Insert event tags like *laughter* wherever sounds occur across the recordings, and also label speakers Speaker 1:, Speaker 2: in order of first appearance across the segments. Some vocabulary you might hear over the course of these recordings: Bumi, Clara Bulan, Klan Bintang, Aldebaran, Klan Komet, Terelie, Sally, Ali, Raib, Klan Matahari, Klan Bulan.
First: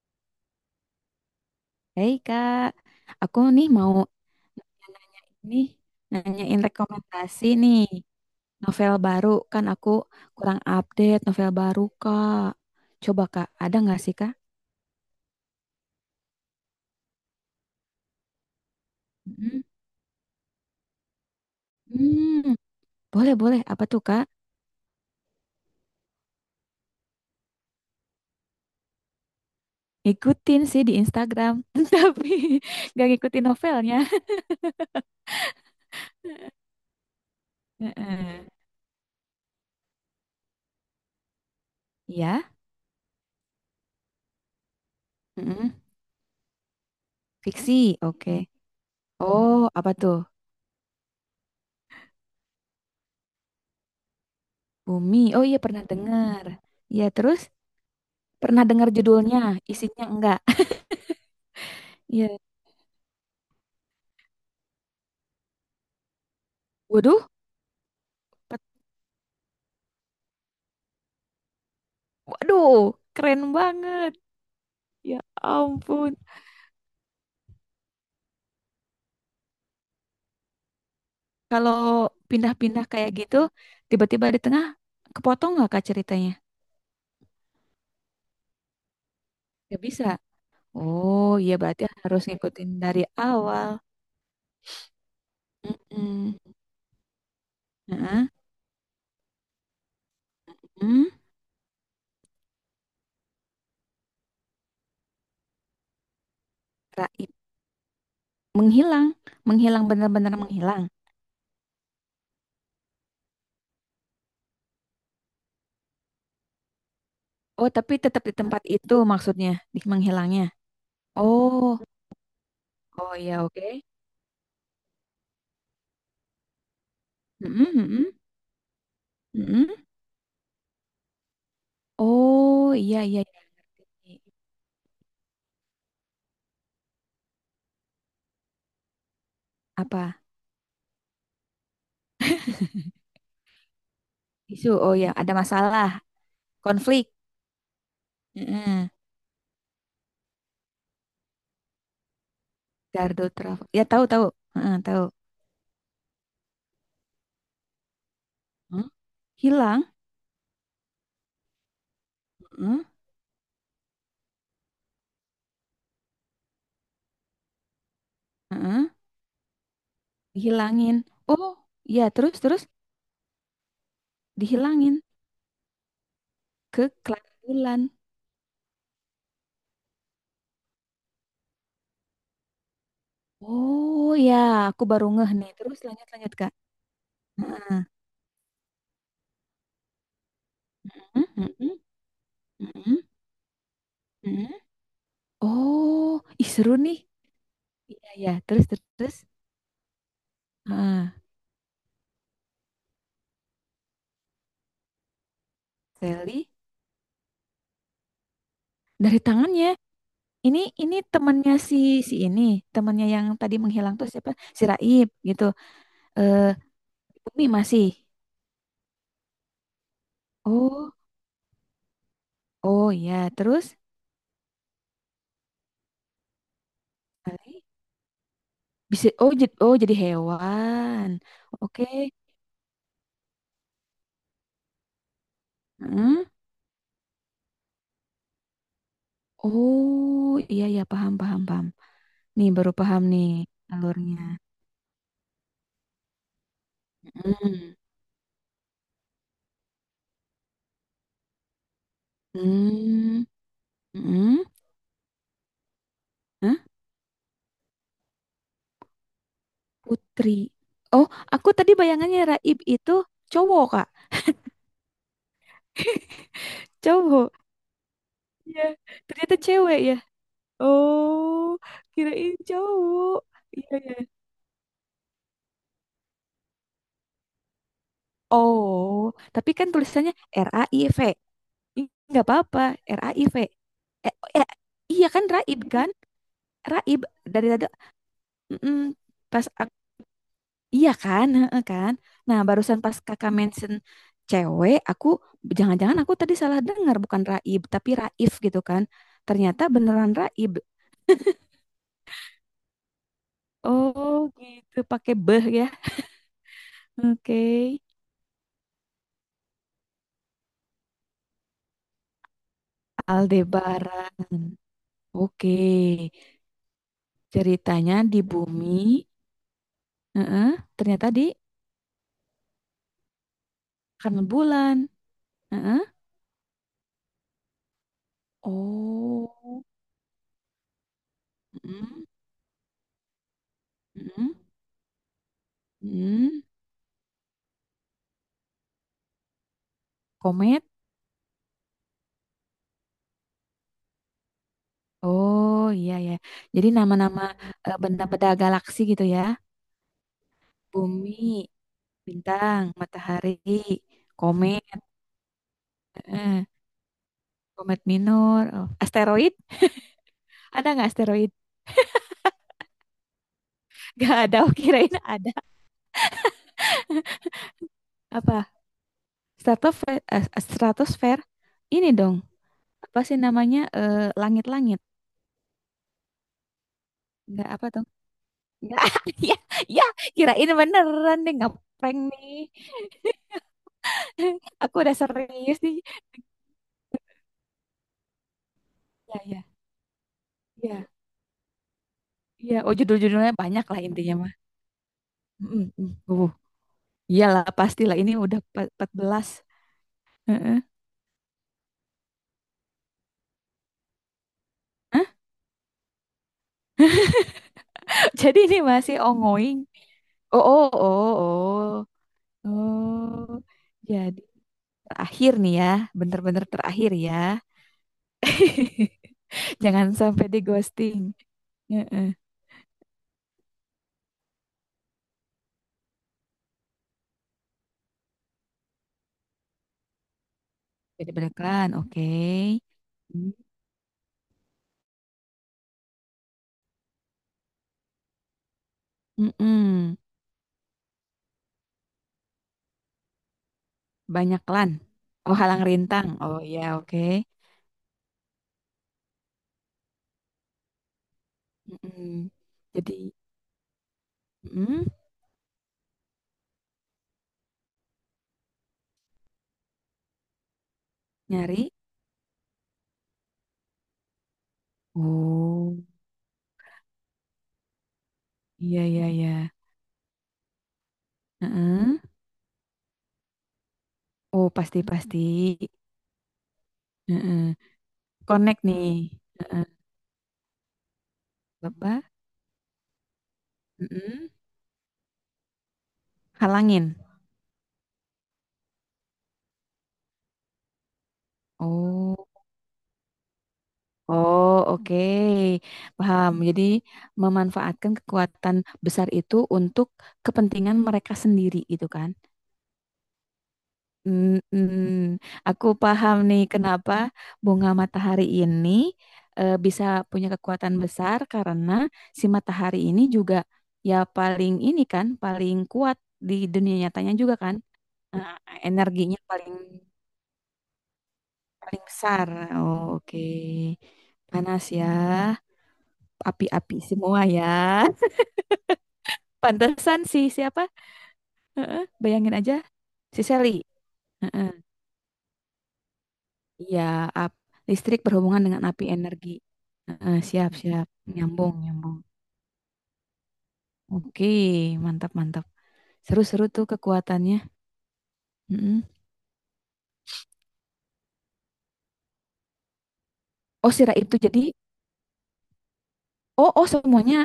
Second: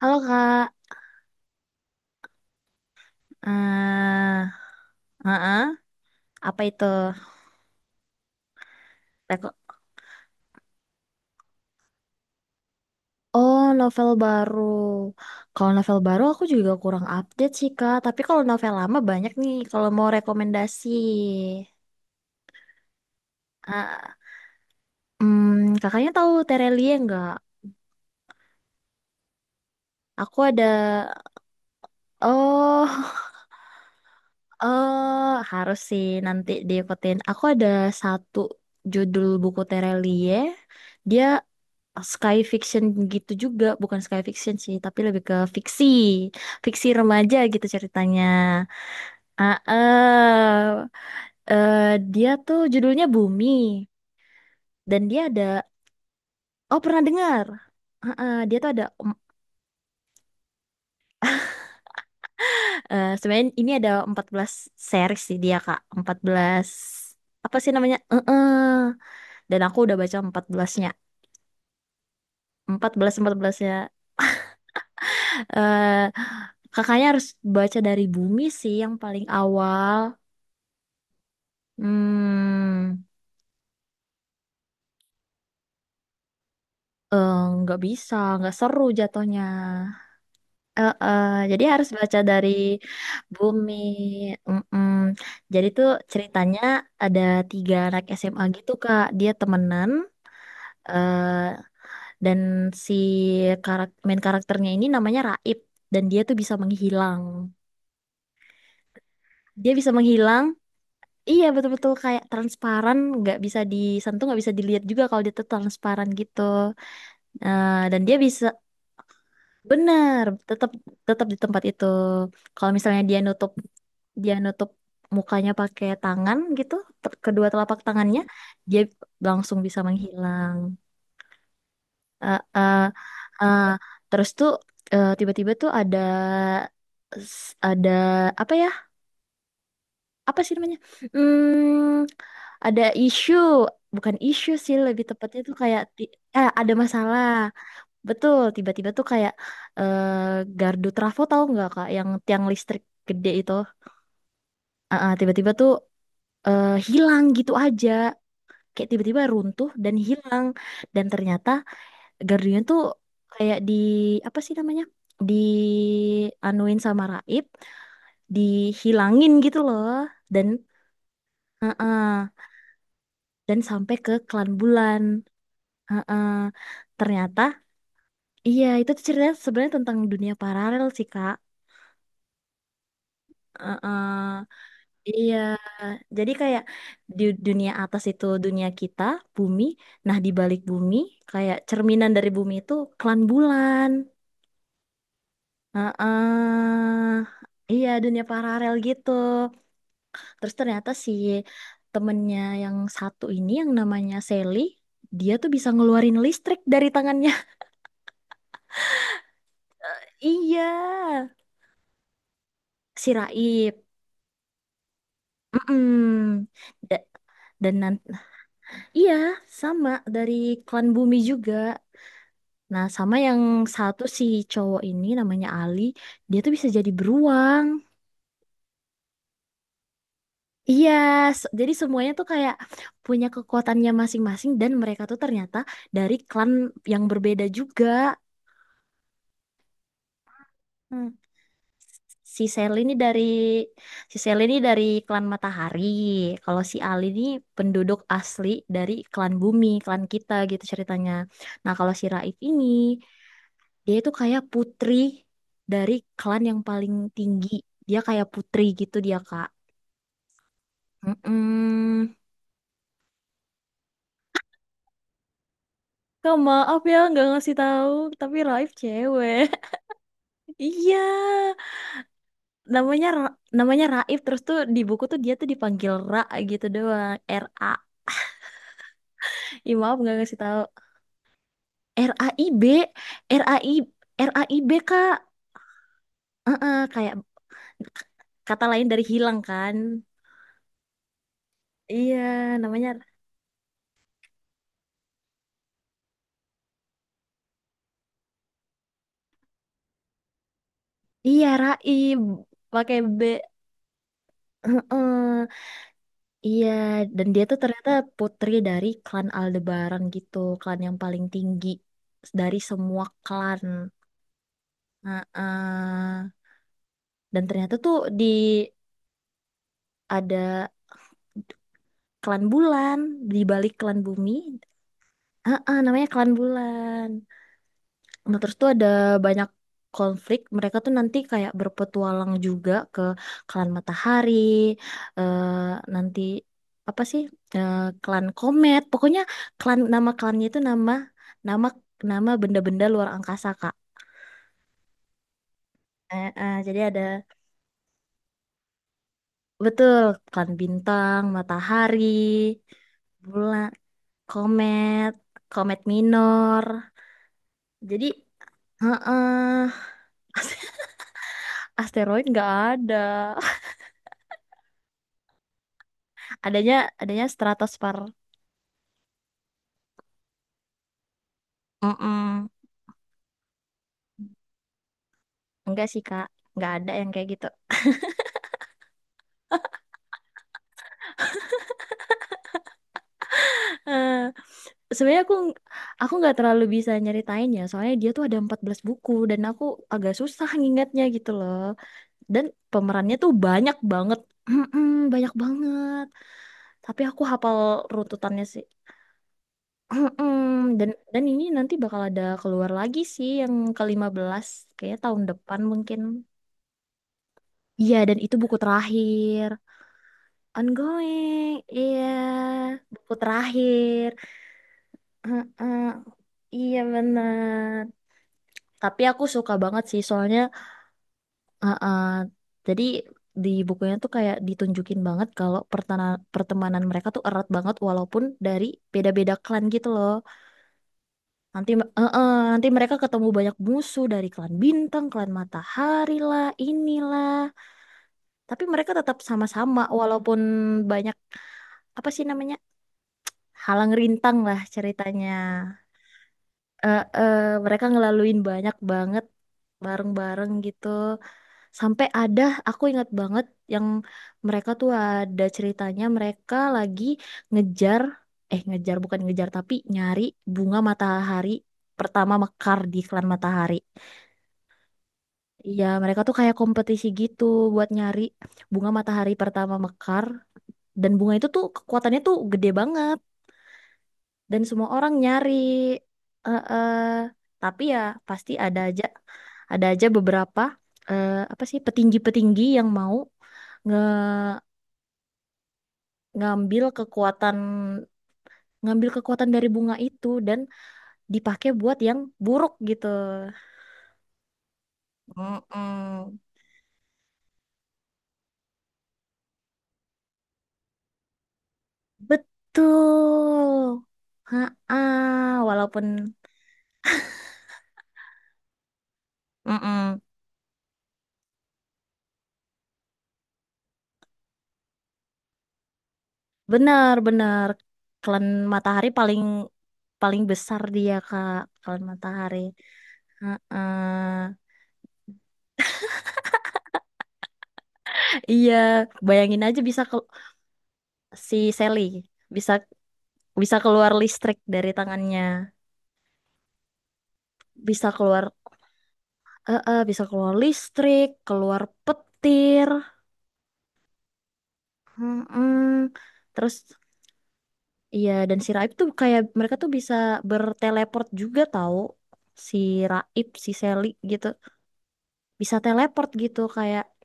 Speaker 1: Halo Kak,
Speaker 2: Hei Kak, aku nih mau
Speaker 1: eh
Speaker 2: nanya ini,
Speaker 1: heeh. Apa
Speaker 2: nanyain
Speaker 1: itu?
Speaker 2: rekomendasi nih novel baru
Speaker 1: Reko-
Speaker 2: kan aku kurang update novel baru Kak. Coba Kak,
Speaker 1: Oh,
Speaker 2: ada nggak
Speaker 1: novel
Speaker 2: sih Kak?
Speaker 1: baru. Kalau novel baru aku juga kurang update sih Kak, tapi kalau novel lama banyak nih
Speaker 2: Mm.
Speaker 1: kalau mau rekomendasi.
Speaker 2: Hmm, boleh boleh. Apa tuh
Speaker 1: Ah,
Speaker 2: Kak?
Speaker 1: Kakaknya tahu Terelie nggak? Aku
Speaker 2: Ngikutin
Speaker 1: ada,
Speaker 2: sih di Instagram, *laughs* tapi nggak
Speaker 1: oh,
Speaker 2: ngikutin novelnya.
Speaker 1: *laughs* oh, harus sih nanti diikutin. Aku ada
Speaker 2: *laughs*
Speaker 1: satu
Speaker 2: Heeh.
Speaker 1: judul buku Terelie. Dia sky
Speaker 2: Iya.
Speaker 1: fiction gitu juga, bukan sky fiction sih, tapi lebih ke
Speaker 2: Mm-mm.
Speaker 1: fiksi, fiksi remaja gitu
Speaker 2: Fiksi,
Speaker 1: ceritanya.
Speaker 2: oke.
Speaker 1: Ah,
Speaker 2: Oh, apa tuh?
Speaker 1: eh eh, Dia tuh judulnya Bumi dan
Speaker 2: Bumi. Oh iya pernah dengar.
Speaker 1: oh pernah
Speaker 2: Iya terus
Speaker 1: dengar? Dia
Speaker 2: pernah
Speaker 1: tuh ada,
Speaker 2: dengar judulnya, isinya enggak? *laughs* Iya.
Speaker 1: sebenarnya ini ada 14 series sih dia Kak, 14
Speaker 2: Waduh.
Speaker 1: apa sih namanya? Eh. Dan aku udah baca 14-nya,
Speaker 2: Waduh,
Speaker 1: empat belasnya
Speaker 2: keren
Speaker 1: 14-nya.
Speaker 2: banget. Ya
Speaker 1: Eh
Speaker 2: ampun.
Speaker 1: Kakaknya harus baca dari Bumi sih yang paling awal.
Speaker 2: Kalau pindah-pindah
Speaker 1: Hmm,
Speaker 2: kayak gitu, tiba-tiba di tengah, kepotong nggak Kak ceritanya?
Speaker 1: eh, nggak bisa, nggak seru jatuhnya.
Speaker 2: Nggak bisa.
Speaker 1: Eh, eh,
Speaker 2: Oh, iya
Speaker 1: jadi
Speaker 2: berarti
Speaker 1: harus baca
Speaker 2: harus
Speaker 1: dari
Speaker 2: ngikutin dari awal.
Speaker 1: Bumi. Mm-mm. Jadi tuh
Speaker 2: Mm-mm.
Speaker 1: ceritanya ada tiga anak
Speaker 2: Heeh.
Speaker 1: SMA gitu Kak. Dia temenan,
Speaker 2: Mm.
Speaker 1: eh, dan si main karakternya ini namanya Raib, dan dia tuh bisa menghilang.
Speaker 2: Raib. Menghilang.
Speaker 1: Dia
Speaker 2: Menghilang,
Speaker 1: bisa
Speaker 2: benar-benar
Speaker 1: menghilang.
Speaker 2: menghilang.
Speaker 1: Iya betul-betul kayak transparan, nggak bisa disentuh, nggak bisa dilihat juga kalau dia tuh transparan gitu.
Speaker 2: Oh,
Speaker 1: Eh,
Speaker 2: tapi
Speaker 1: dan dia
Speaker 2: tetap di
Speaker 1: bisa
Speaker 2: tempat itu maksudnya, di
Speaker 1: Bener,
Speaker 2: menghilangnya.
Speaker 1: tetap tetap di tempat
Speaker 2: Oh,
Speaker 1: itu. Kalau misalnya
Speaker 2: oh
Speaker 1: dia
Speaker 2: iya
Speaker 1: nutup
Speaker 2: oke.
Speaker 1: dia nutup mukanya pakai tangan gitu, kedua
Speaker 2: Mm-mm,
Speaker 1: telapak
Speaker 2: mm-mm,
Speaker 1: tangannya, dia langsung
Speaker 2: mm-mm.
Speaker 1: bisa menghilang. Eh,
Speaker 2: Oh,
Speaker 1: eh,
Speaker 2: iya, iya, iya.
Speaker 1: eh,
Speaker 2: Ngerti.
Speaker 1: Terus tuh tiba-tiba tuh ada ada apa ya?
Speaker 2: Apa?
Speaker 1: Apa sih namanya? Hmm, ada isu, bukan isu
Speaker 2: Isu,
Speaker 1: sih
Speaker 2: oh
Speaker 1: lebih
Speaker 2: ya, ada
Speaker 1: tepatnya tuh kayak
Speaker 2: masalah.
Speaker 1: ada
Speaker 2: Konflik.
Speaker 1: masalah. Betul,
Speaker 2: Heeh.
Speaker 1: tiba-tiba tuh kayak eh gardu trafo tahu nggak Kak, yang tiang listrik
Speaker 2: Gardu
Speaker 1: gede itu.
Speaker 2: trafo. Ya tahu tahu. Heeh, tahu.
Speaker 1: Tiba-tiba tuh hilang gitu aja.
Speaker 2: Hmm?
Speaker 1: Kayak tiba-tiba runtuh
Speaker 2: Hilang.
Speaker 1: dan hilang. Dan ternyata gardunya tuh
Speaker 2: Heeh,
Speaker 1: kayak di, apa sih namanya, di anuin sama Raib,
Speaker 2: heeh.
Speaker 1: dihilangin gitu loh. Dan
Speaker 2: Dihilangin. Oh,
Speaker 1: ah,
Speaker 2: ya terus
Speaker 1: ah,
Speaker 2: terus
Speaker 1: dan sampai ke Klan
Speaker 2: dihilangin
Speaker 1: Bulan. Ah, ah.
Speaker 2: ke Clara
Speaker 1: Ternyata
Speaker 2: Bulan.
Speaker 1: iya itu tuh ceritanya sebenarnya tentang dunia paralel sih Kak. Ah, ah.
Speaker 2: Oh ya, aku baru ngeh
Speaker 1: Iya,
Speaker 2: nih. Terus lanjut
Speaker 1: jadi
Speaker 2: lanjut Kak.
Speaker 1: kayak di dunia
Speaker 2: Heeh.
Speaker 1: atas itu dunia kita, bumi. Nah, di balik bumi,
Speaker 2: Heeh,
Speaker 1: kayak
Speaker 2: heeh,
Speaker 1: cerminan dari bumi itu
Speaker 2: heeh,
Speaker 1: klan bulan.
Speaker 2: heeh. Oh, ih seru nih.
Speaker 1: Heeh. Iya,
Speaker 2: Iya
Speaker 1: dunia
Speaker 2: ya, terus
Speaker 1: paralel
Speaker 2: terus,
Speaker 1: gitu.
Speaker 2: terus.
Speaker 1: Terus ternyata
Speaker 2: Heeh.
Speaker 1: si temennya yang satu ini yang namanya Sally, dia tuh bisa ngeluarin
Speaker 2: Sally
Speaker 1: listrik dari tangannya. *laughs*
Speaker 2: dari tangannya. Ini
Speaker 1: Iya,
Speaker 2: ini temannya si si ini, temannya
Speaker 1: si
Speaker 2: yang tadi
Speaker 1: Raib.
Speaker 2: menghilang tuh siapa? Si Raib gitu. Eh
Speaker 1: Mm-mm. Da-
Speaker 2: Bumi
Speaker 1: dan
Speaker 2: masih.
Speaker 1: nan- iya, sama dari klan
Speaker 2: Oh,
Speaker 1: bumi juga. Nah,
Speaker 2: oh
Speaker 1: sama
Speaker 2: ya.
Speaker 1: yang
Speaker 2: Terus
Speaker 1: satu si cowok ini namanya Ali, dia tuh bisa jadi
Speaker 2: Bali
Speaker 1: beruang.
Speaker 2: bisa oh jadi
Speaker 1: Iya,
Speaker 2: hewan.
Speaker 1: jadi
Speaker 2: Oke.
Speaker 1: semuanya tuh kayak punya kekuatannya masing-masing dan mereka tuh ternyata dari
Speaker 2: Heeh.
Speaker 1: klan yang berbeda juga.
Speaker 2: Oh, iya ya paham
Speaker 1: Hmm.
Speaker 2: paham paham.
Speaker 1: Si
Speaker 2: Nih baru
Speaker 1: Sel ini
Speaker 2: paham
Speaker 1: dari
Speaker 2: nih
Speaker 1: Si
Speaker 2: alurnya.
Speaker 1: Sel ini dari klan Matahari. Kalau si Ali ini
Speaker 2: Heeh.
Speaker 1: penduduk asli dari klan Bumi, klan kita gitu ceritanya. Nah, kalau si Raif ini
Speaker 2: Hmm.
Speaker 1: Dia itu kayak
Speaker 2: Heeh.
Speaker 1: putri dari klan
Speaker 2: Hah?
Speaker 1: yang paling tinggi. Dia kayak putri gitu dia, Kak.
Speaker 2: Putri. Oh, aku tadi
Speaker 1: Mm-mm.
Speaker 2: bayangannya Raib itu cowok, Kak.
Speaker 1: Kak, maaf ya nggak
Speaker 2: Cowok.
Speaker 1: ngasih tahu, tapi
Speaker 2: Iya,
Speaker 1: Raif
Speaker 2: ternyata
Speaker 1: cewek. *laughs*
Speaker 2: cewek ya.
Speaker 1: Iya,
Speaker 2: Oh, kirain cowok. Iya,
Speaker 1: Namanya
Speaker 2: iya.
Speaker 1: Raif terus tuh di buku tuh dia tuh dipanggil Ra gitu doang, Ra.
Speaker 2: Oh, tapi kan
Speaker 1: Ih, maaf
Speaker 2: tulisannya
Speaker 1: nggak ngasih
Speaker 2: R
Speaker 1: tahu.
Speaker 2: A I V. Ih,
Speaker 1: R
Speaker 2: nggak
Speaker 1: A I
Speaker 2: apa-apa.
Speaker 1: B,
Speaker 2: R A RAIV,
Speaker 1: R A I
Speaker 2: eh,
Speaker 1: R
Speaker 2: oh,
Speaker 1: A
Speaker 2: eh,
Speaker 1: I B
Speaker 2: iya
Speaker 1: Kak.
Speaker 2: kan
Speaker 1: Heeh,
Speaker 2: Raib
Speaker 1: kayak
Speaker 2: dari tadi.
Speaker 1: k- kata
Speaker 2: mm-mm.
Speaker 1: lain dari hilang
Speaker 2: pas ak-
Speaker 1: kan.
Speaker 2: iya kan, heeh kan,
Speaker 1: Iya,
Speaker 2: nah barusan
Speaker 1: namanya
Speaker 2: pas kakak mention cewek, aku jangan-jangan aku tadi salah dengar bukan Raib tapi Raif gitu kan, ternyata beneran Raib.
Speaker 1: Iya, Raib pakai B.
Speaker 2: Oh gitu pakai beh
Speaker 1: Heeh,
Speaker 2: ya.
Speaker 1: iya, dan
Speaker 2: Oke.
Speaker 1: dia tuh ternyata putri dari klan Aldebaran gitu, klan yang paling tinggi dari semua klan.
Speaker 2: Aldebaran, oke,
Speaker 1: Heeh. Dan ternyata tuh
Speaker 2: ceritanya di
Speaker 1: di,
Speaker 2: bumi. Heeh,
Speaker 1: ada
Speaker 2: ternyata di
Speaker 1: klan bulan di balik klan
Speaker 2: karena
Speaker 1: bumi.
Speaker 2: bulan.
Speaker 1: Heeh,
Speaker 2: Heeh.
Speaker 1: namanya klan bulan. Nah, terus tuh ada banyak
Speaker 2: Oh,
Speaker 1: konflik. Mereka tuh nanti kayak
Speaker 2: mm-mm,
Speaker 1: berpetualang juga ke klan
Speaker 2: mm
Speaker 1: matahari, eh, nanti
Speaker 2: mm.
Speaker 1: apa sih eh, klan komet. Pokoknya nama klannya itu
Speaker 2: Komet.
Speaker 1: nama nama nama benda-benda luar angkasa Kak.
Speaker 2: Oh iya ya. Jadi
Speaker 1: Jadi ada
Speaker 2: nama-nama, benda-benda galaksi gitu ya.
Speaker 1: betul klan
Speaker 2: Bumi,
Speaker 1: bintang, matahari,
Speaker 2: bintang, matahari,
Speaker 1: bulan,
Speaker 2: komet,
Speaker 1: komet, komet
Speaker 2: eh,
Speaker 1: minor.
Speaker 2: komet
Speaker 1: Jadi,
Speaker 2: minor, oh, asteroid.
Speaker 1: heeh,
Speaker 2: Ada nggak
Speaker 1: *laughs*
Speaker 2: asteroid?
Speaker 1: asteroid nggak ada.
Speaker 2: *laughs* Gak ada. Oh, kirain ada.
Speaker 1: Adanya adanya stratosfer.
Speaker 2: Apa? Stratosfer. Ini dong.
Speaker 1: Mm-mm.
Speaker 2: Apa sih namanya? Langit-langit.
Speaker 1: Enggak sih kak, nggak ada yang kayak gitu.
Speaker 2: Nggak apa
Speaker 1: *laughs*
Speaker 2: dong? Nggak. *laughs* Ya, ya. Kirain beneran deh. Nggak prank nih.
Speaker 1: Eh,
Speaker 2: *laughs* Aku udah
Speaker 1: Sebenarnya aku
Speaker 2: serius nih.
Speaker 1: aku nggak terlalu bisa nyeritain ya, soalnya dia tuh ada 14 buku
Speaker 2: Ya,
Speaker 1: dan
Speaker 2: ya,
Speaker 1: aku agak susah
Speaker 2: ya,
Speaker 1: ngingatnya gitu loh, dan
Speaker 2: ya. Oh,
Speaker 1: pemerannya tuh
Speaker 2: judul-judulnya banyak
Speaker 1: banyak
Speaker 2: lah intinya
Speaker 1: banget.
Speaker 2: mah.
Speaker 1: Mm-mm, banyak
Speaker 2: Mm, mm,
Speaker 1: banget,
Speaker 2: mm.
Speaker 1: tapi aku
Speaker 2: Iyalah
Speaker 1: hafal
Speaker 2: pastilah ini udah
Speaker 1: runtutannya sih.
Speaker 2: 14. Heeh.
Speaker 1: Mm-mm. Dan ini nanti bakal ada keluar lagi sih yang ke-15, kayaknya
Speaker 2: Hah?
Speaker 1: tahun depan mungkin. Iya,
Speaker 2: *laughs*
Speaker 1: dan itu
Speaker 2: Jadi
Speaker 1: buku
Speaker 2: ini masih
Speaker 1: terakhir.
Speaker 2: ongoing. Oh, oh, oh,
Speaker 1: Ongoing,
Speaker 2: oh.
Speaker 1: iya. Buku
Speaker 2: Oh.
Speaker 1: terakhir.
Speaker 2: Jadi terakhir nih ya,
Speaker 1: Heeh,
Speaker 2: bener-bener
Speaker 1: iya
Speaker 2: terakhir ya.
Speaker 1: bener. Tapi
Speaker 2: *laughs*
Speaker 1: aku suka banget
Speaker 2: Jangan
Speaker 1: sih,
Speaker 2: sampai di
Speaker 1: soalnya
Speaker 2: ghosting.
Speaker 1: heeh,
Speaker 2: Heeh.
Speaker 1: jadi di bukunya tuh kayak ditunjukin banget kalau pertemanan mereka tuh erat banget walaupun dari beda-beda klan gitu loh.
Speaker 2: Jadi beneran,
Speaker 1: Nanti,
Speaker 2: oke.
Speaker 1: heeh, nanti mereka ketemu
Speaker 2: Mm,
Speaker 1: banyak musuh dari klan bintang, klan matahari lah, inilah. Tapi mereka tetap sama-sama
Speaker 2: mm-mm.
Speaker 1: walaupun banyak apa sih namanya? Halang rintang
Speaker 2: Banyak
Speaker 1: lah
Speaker 2: lan.
Speaker 1: ceritanya.
Speaker 2: Oh, halang rintang. Oh, iya, oke.
Speaker 1: eh, eh, Mereka ngelaluin banyak banget bareng-bareng gitu. Sampai
Speaker 2: Mm-mm.
Speaker 1: ada, aku
Speaker 2: Jadi
Speaker 1: ingat banget yang mereka
Speaker 2: mm,
Speaker 1: tuh ada ceritanya mereka lagi ngejar, eh ngejar bukan ngejar tapi nyari bunga matahari
Speaker 2: nyari.
Speaker 1: pertama mekar di iklan matahari.
Speaker 2: Oh,
Speaker 1: Iya, mereka tuh kayak kompetisi gitu buat nyari
Speaker 2: iya
Speaker 1: bunga
Speaker 2: iya iya.
Speaker 1: matahari pertama mekar dan bunga itu tuh
Speaker 2: Heeh.
Speaker 1: kekuatannya tuh gede banget
Speaker 2: Oh,
Speaker 1: dan
Speaker 2: pasti
Speaker 1: semua orang
Speaker 2: pasti.
Speaker 1: nyari. eh eh.
Speaker 2: Heeh.
Speaker 1: Tapi ya pasti
Speaker 2: Connect
Speaker 1: ada
Speaker 2: nih.
Speaker 1: aja
Speaker 2: Heeh.
Speaker 1: Ada aja beberapa, apa sih,
Speaker 2: Lebah.
Speaker 1: petinggi-petinggi yang mau nge
Speaker 2: Mm-mm.
Speaker 1: ngambil
Speaker 2: Halangin.
Speaker 1: kekuatan ngambil kekuatan dari bunga itu dan dipakai buat yang
Speaker 2: Oh.
Speaker 1: buruk gitu.
Speaker 2: Oh, oke. Paham.
Speaker 1: Mm-mm.
Speaker 2: Jadi memanfaatkan kekuatan besar itu untuk kepentingan mereka sendiri gitu kan.
Speaker 1: Betul. Ha
Speaker 2: Mm-mm. Aku
Speaker 1: walaupun
Speaker 2: paham nih kenapa bunga matahari ini bisa
Speaker 1: Mm-mm.
Speaker 2: punya kekuatan besar karena si matahari ini juga, ya paling ini kan paling kuat di dunia nyatanya juga kan.
Speaker 1: Benar-benar
Speaker 2: Nah,
Speaker 1: klan matahari
Speaker 2: energinya
Speaker 1: paling
Speaker 2: paling
Speaker 1: paling besar dia Kak,
Speaker 2: paling
Speaker 1: klan
Speaker 2: besar.
Speaker 1: matahari.
Speaker 2: Oh, oke.
Speaker 1: Ha
Speaker 2: Panas ya. Api-api semua ya. *laughs*
Speaker 1: Iya, bayangin aja
Speaker 2: Pantesan
Speaker 1: bisa ke
Speaker 2: sih siapa?
Speaker 1: si
Speaker 2: Heeh,
Speaker 1: Sally
Speaker 2: bayangin aja
Speaker 1: bisa
Speaker 2: si Sally.
Speaker 1: bisa keluar
Speaker 2: Heeh.
Speaker 1: listrik dari tangannya,
Speaker 2: Iya, ap- listrik
Speaker 1: bisa
Speaker 2: berhubungan
Speaker 1: keluar
Speaker 2: dengan api energi. Heeh,
Speaker 1: bisa
Speaker 2: siap,
Speaker 1: keluar
Speaker 2: siap.
Speaker 1: listrik
Speaker 2: Nyambung,
Speaker 1: keluar
Speaker 2: nyambung.
Speaker 1: petir.
Speaker 2: Oke, mantap, mantap.
Speaker 1: Mm-mm.
Speaker 2: Seru-seru tuh
Speaker 1: Terus
Speaker 2: kekuatannya.
Speaker 1: iya, dan si
Speaker 2: Mm-mm.
Speaker 1: Raib tuh kayak mereka tuh bisa berteleport juga tahu, si Raib si
Speaker 2: Oh, si
Speaker 1: Sally
Speaker 2: Raib tuh jadi,
Speaker 1: gitu bisa teleport
Speaker 2: oh,
Speaker 1: gitu
Speaker 2: oh,
Speaker 1: kayak,
Speaker 2: semuanya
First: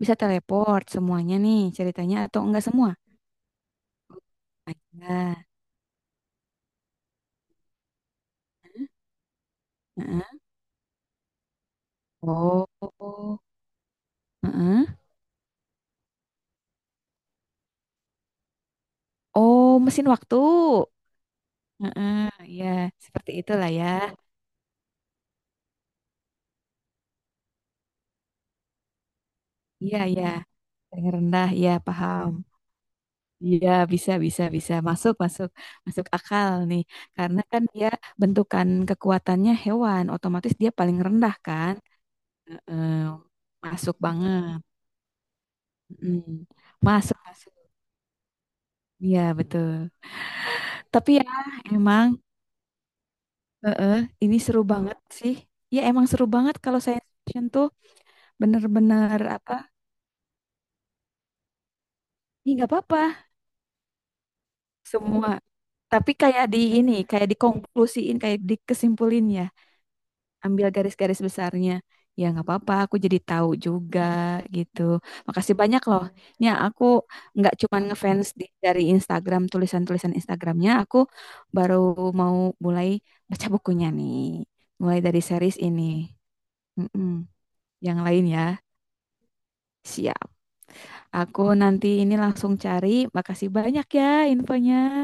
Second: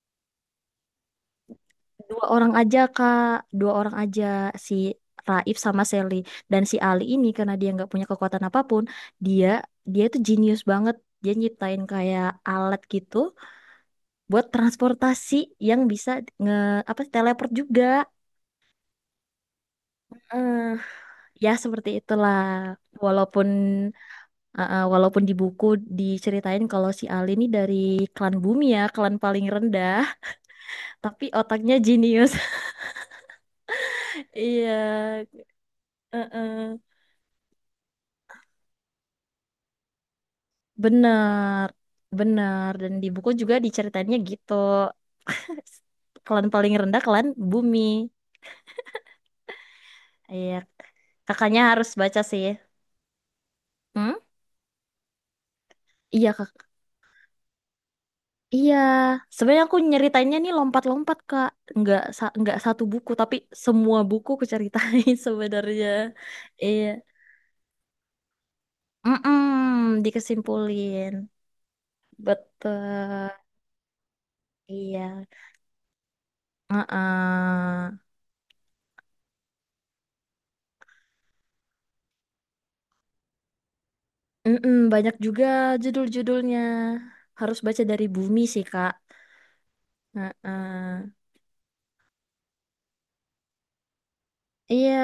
Speaker 2: bisa teleport, semuanya nih ceritanya
Speaker 1: dua
Speaker 2: atau
Speaker 1: orang
Speaker 2: enggak
Speaker 1: aja
Speaker 2: semua?
Speaker 1: kak, dua orang aja, si
Speaker 2: Ada.
Speaker 1: Raib sama Sally. Dan si Ali ini karena dia nggak punya kekuatan apapun, dia dia itu
Speaker 2: Heeh.
Speaker 1: jenius banget. Dia nyiptain kayak
Speaker 2: Oh,
Speaker 1: alat gitu
Speaker 2: oh,
Speaker 1: buat
Speaker 2: heeh.
Speaker 1: transportasi yang bisa nge apa sih, teleport juga.
Speaker 2: Oh, mesin waktu.
Speaker 1: Eh, Ya seperti
Speaker 2: Heeh,
Speaker 1: itulah.
Speaker 2: iya, seperti
Speaker 1: Walaupun
Speaker 2: itulah ya.
Speaker 1: walaupun di buku diceritain kalau si Ali ini dari klan bumi ya, klan paling
Speaker 2: Iya,
Speaker 1: rendah,
Speaker 2: iya. Yang
Speaker 1: tapi
Speaker 2: rendah, ya
Speaker 1: otaknya
Speaker 2: paham.
Speaker 1: jenius. *laughs*
Speaker 2: Iya, bisa, bisa, bisa.
Speaker 1: Iya,
Speaker 2: Masuk, masuk, masuk
Speaker 1: eh,
Speaker 2: akal
Speaker 1: eh.
Speaker 2: nih. Karena kan dia bentukan kekuatannya hewan, otomatis dia paling rendah
Speaker 1: Benar.
Speaker 2: kan.
Speaker 1: Benar,
Speaker 2: Heeh,
Speaker 1: dan di buku juga
Speaker 2: masuk
Speaker 1: diceritainnya gitu.
Speaker 2: banget.
Speaker 1: *laughs*
Speaker 2: Mm.
Speaker 1: Klan paling rendah,
Speaker 2: Masuk,
Speaker 1: klan
Speaker 2: masuk.
Speaker 1: bumi.
Speaker 2: Iya, betul.
Speaker 1: Iya,
Speaker 2: Tapi ya,
Speaker 1: kakaknya harus
Speaker 2: emang,
Speaker 1: baca sih.
Speaker 2: heeh,
Speaker 1: Hmm?
Speaker 2: ini seru banget sih. Ya, emang seru
Speaker 1: Iya, kak.
Speaker 2: banget kalau saya fiction tuh
Speaker 1: Iya,
Speaker 2: bener-bener apa.
Speaker 1: sebenarnya aku nyeritainnya nih lompat-lompat Kak, nggak
Speaker 2: Ini
Speaker 1: nggak
Speaker 2: nggak
Speaker 1: satu buku
Speaker 2: apa-apa.
Speaker 1: tapi semua buku aku ceritain *laughs*
Speaker 2: Semua.
Speaker 1: sebenarnya.
Speaker 2: Tapi kayak di
Speaker 1: Iya,
Speaker 2: ini, kayak dikonklusiin, kayak dikesimpulin ya. Ambil
Speaker 1: dikesimpulin,
Speaker 2: garis-garis besarnya. Ya nggak apa-apa, aku jadi
Speaker 1: betul.
Speaker 2: tahu juga gitu.
Speaker 1: Iya.
Speaker 2: Makasih banyak loh. Ya aku nggak cuman
Speaker 1: Heeh.
Speaker 2: ngefans dari Instagram, tulisan-tulisan Instagramnya. Aku baru mau mulai baca bukunya nih. Mulai
Speaker 1: Banyak
Speaker 2: dari
Speaker 1: juga
Speaker 2: series ini.
Speaker 1: judul-judulnya.
Speaker 2: Mm-mm.
Speaker 1: Harus baca
Speaker 2: Yang
Speaker 1: dari
Speaker 2: lain ya.
Speaker 1: bumi sih Kak.
Speaker 2: Siap.
Speaker 1: Heeh.
Speaker 2: Aku nanti ini langsung cari. Makasih banyak ya infonya.
Speaker 1: Iya,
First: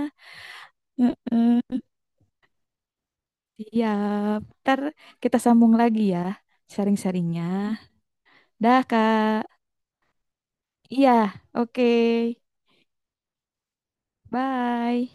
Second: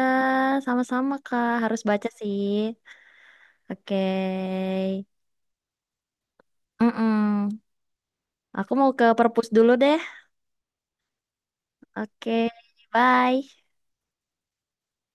Speaker 1: sama-sama Kak, harus
Speaker 2: Heeh.
Speaker 1: baca sih. Oke,
Speaker 2: Siap. Ntar kita sambung lagi ya sharing-sharingnya.
Speaker 1: Mm-mm. Aku
Speaker 2: Dah,
Speaker 1: mau ke perpus
Speaker 2: Kak.
Speaker 1: dulu deh.
Speaker 2: Iya, oke.
Speaker 1: Oke, bye.
Speaker 2: Bye.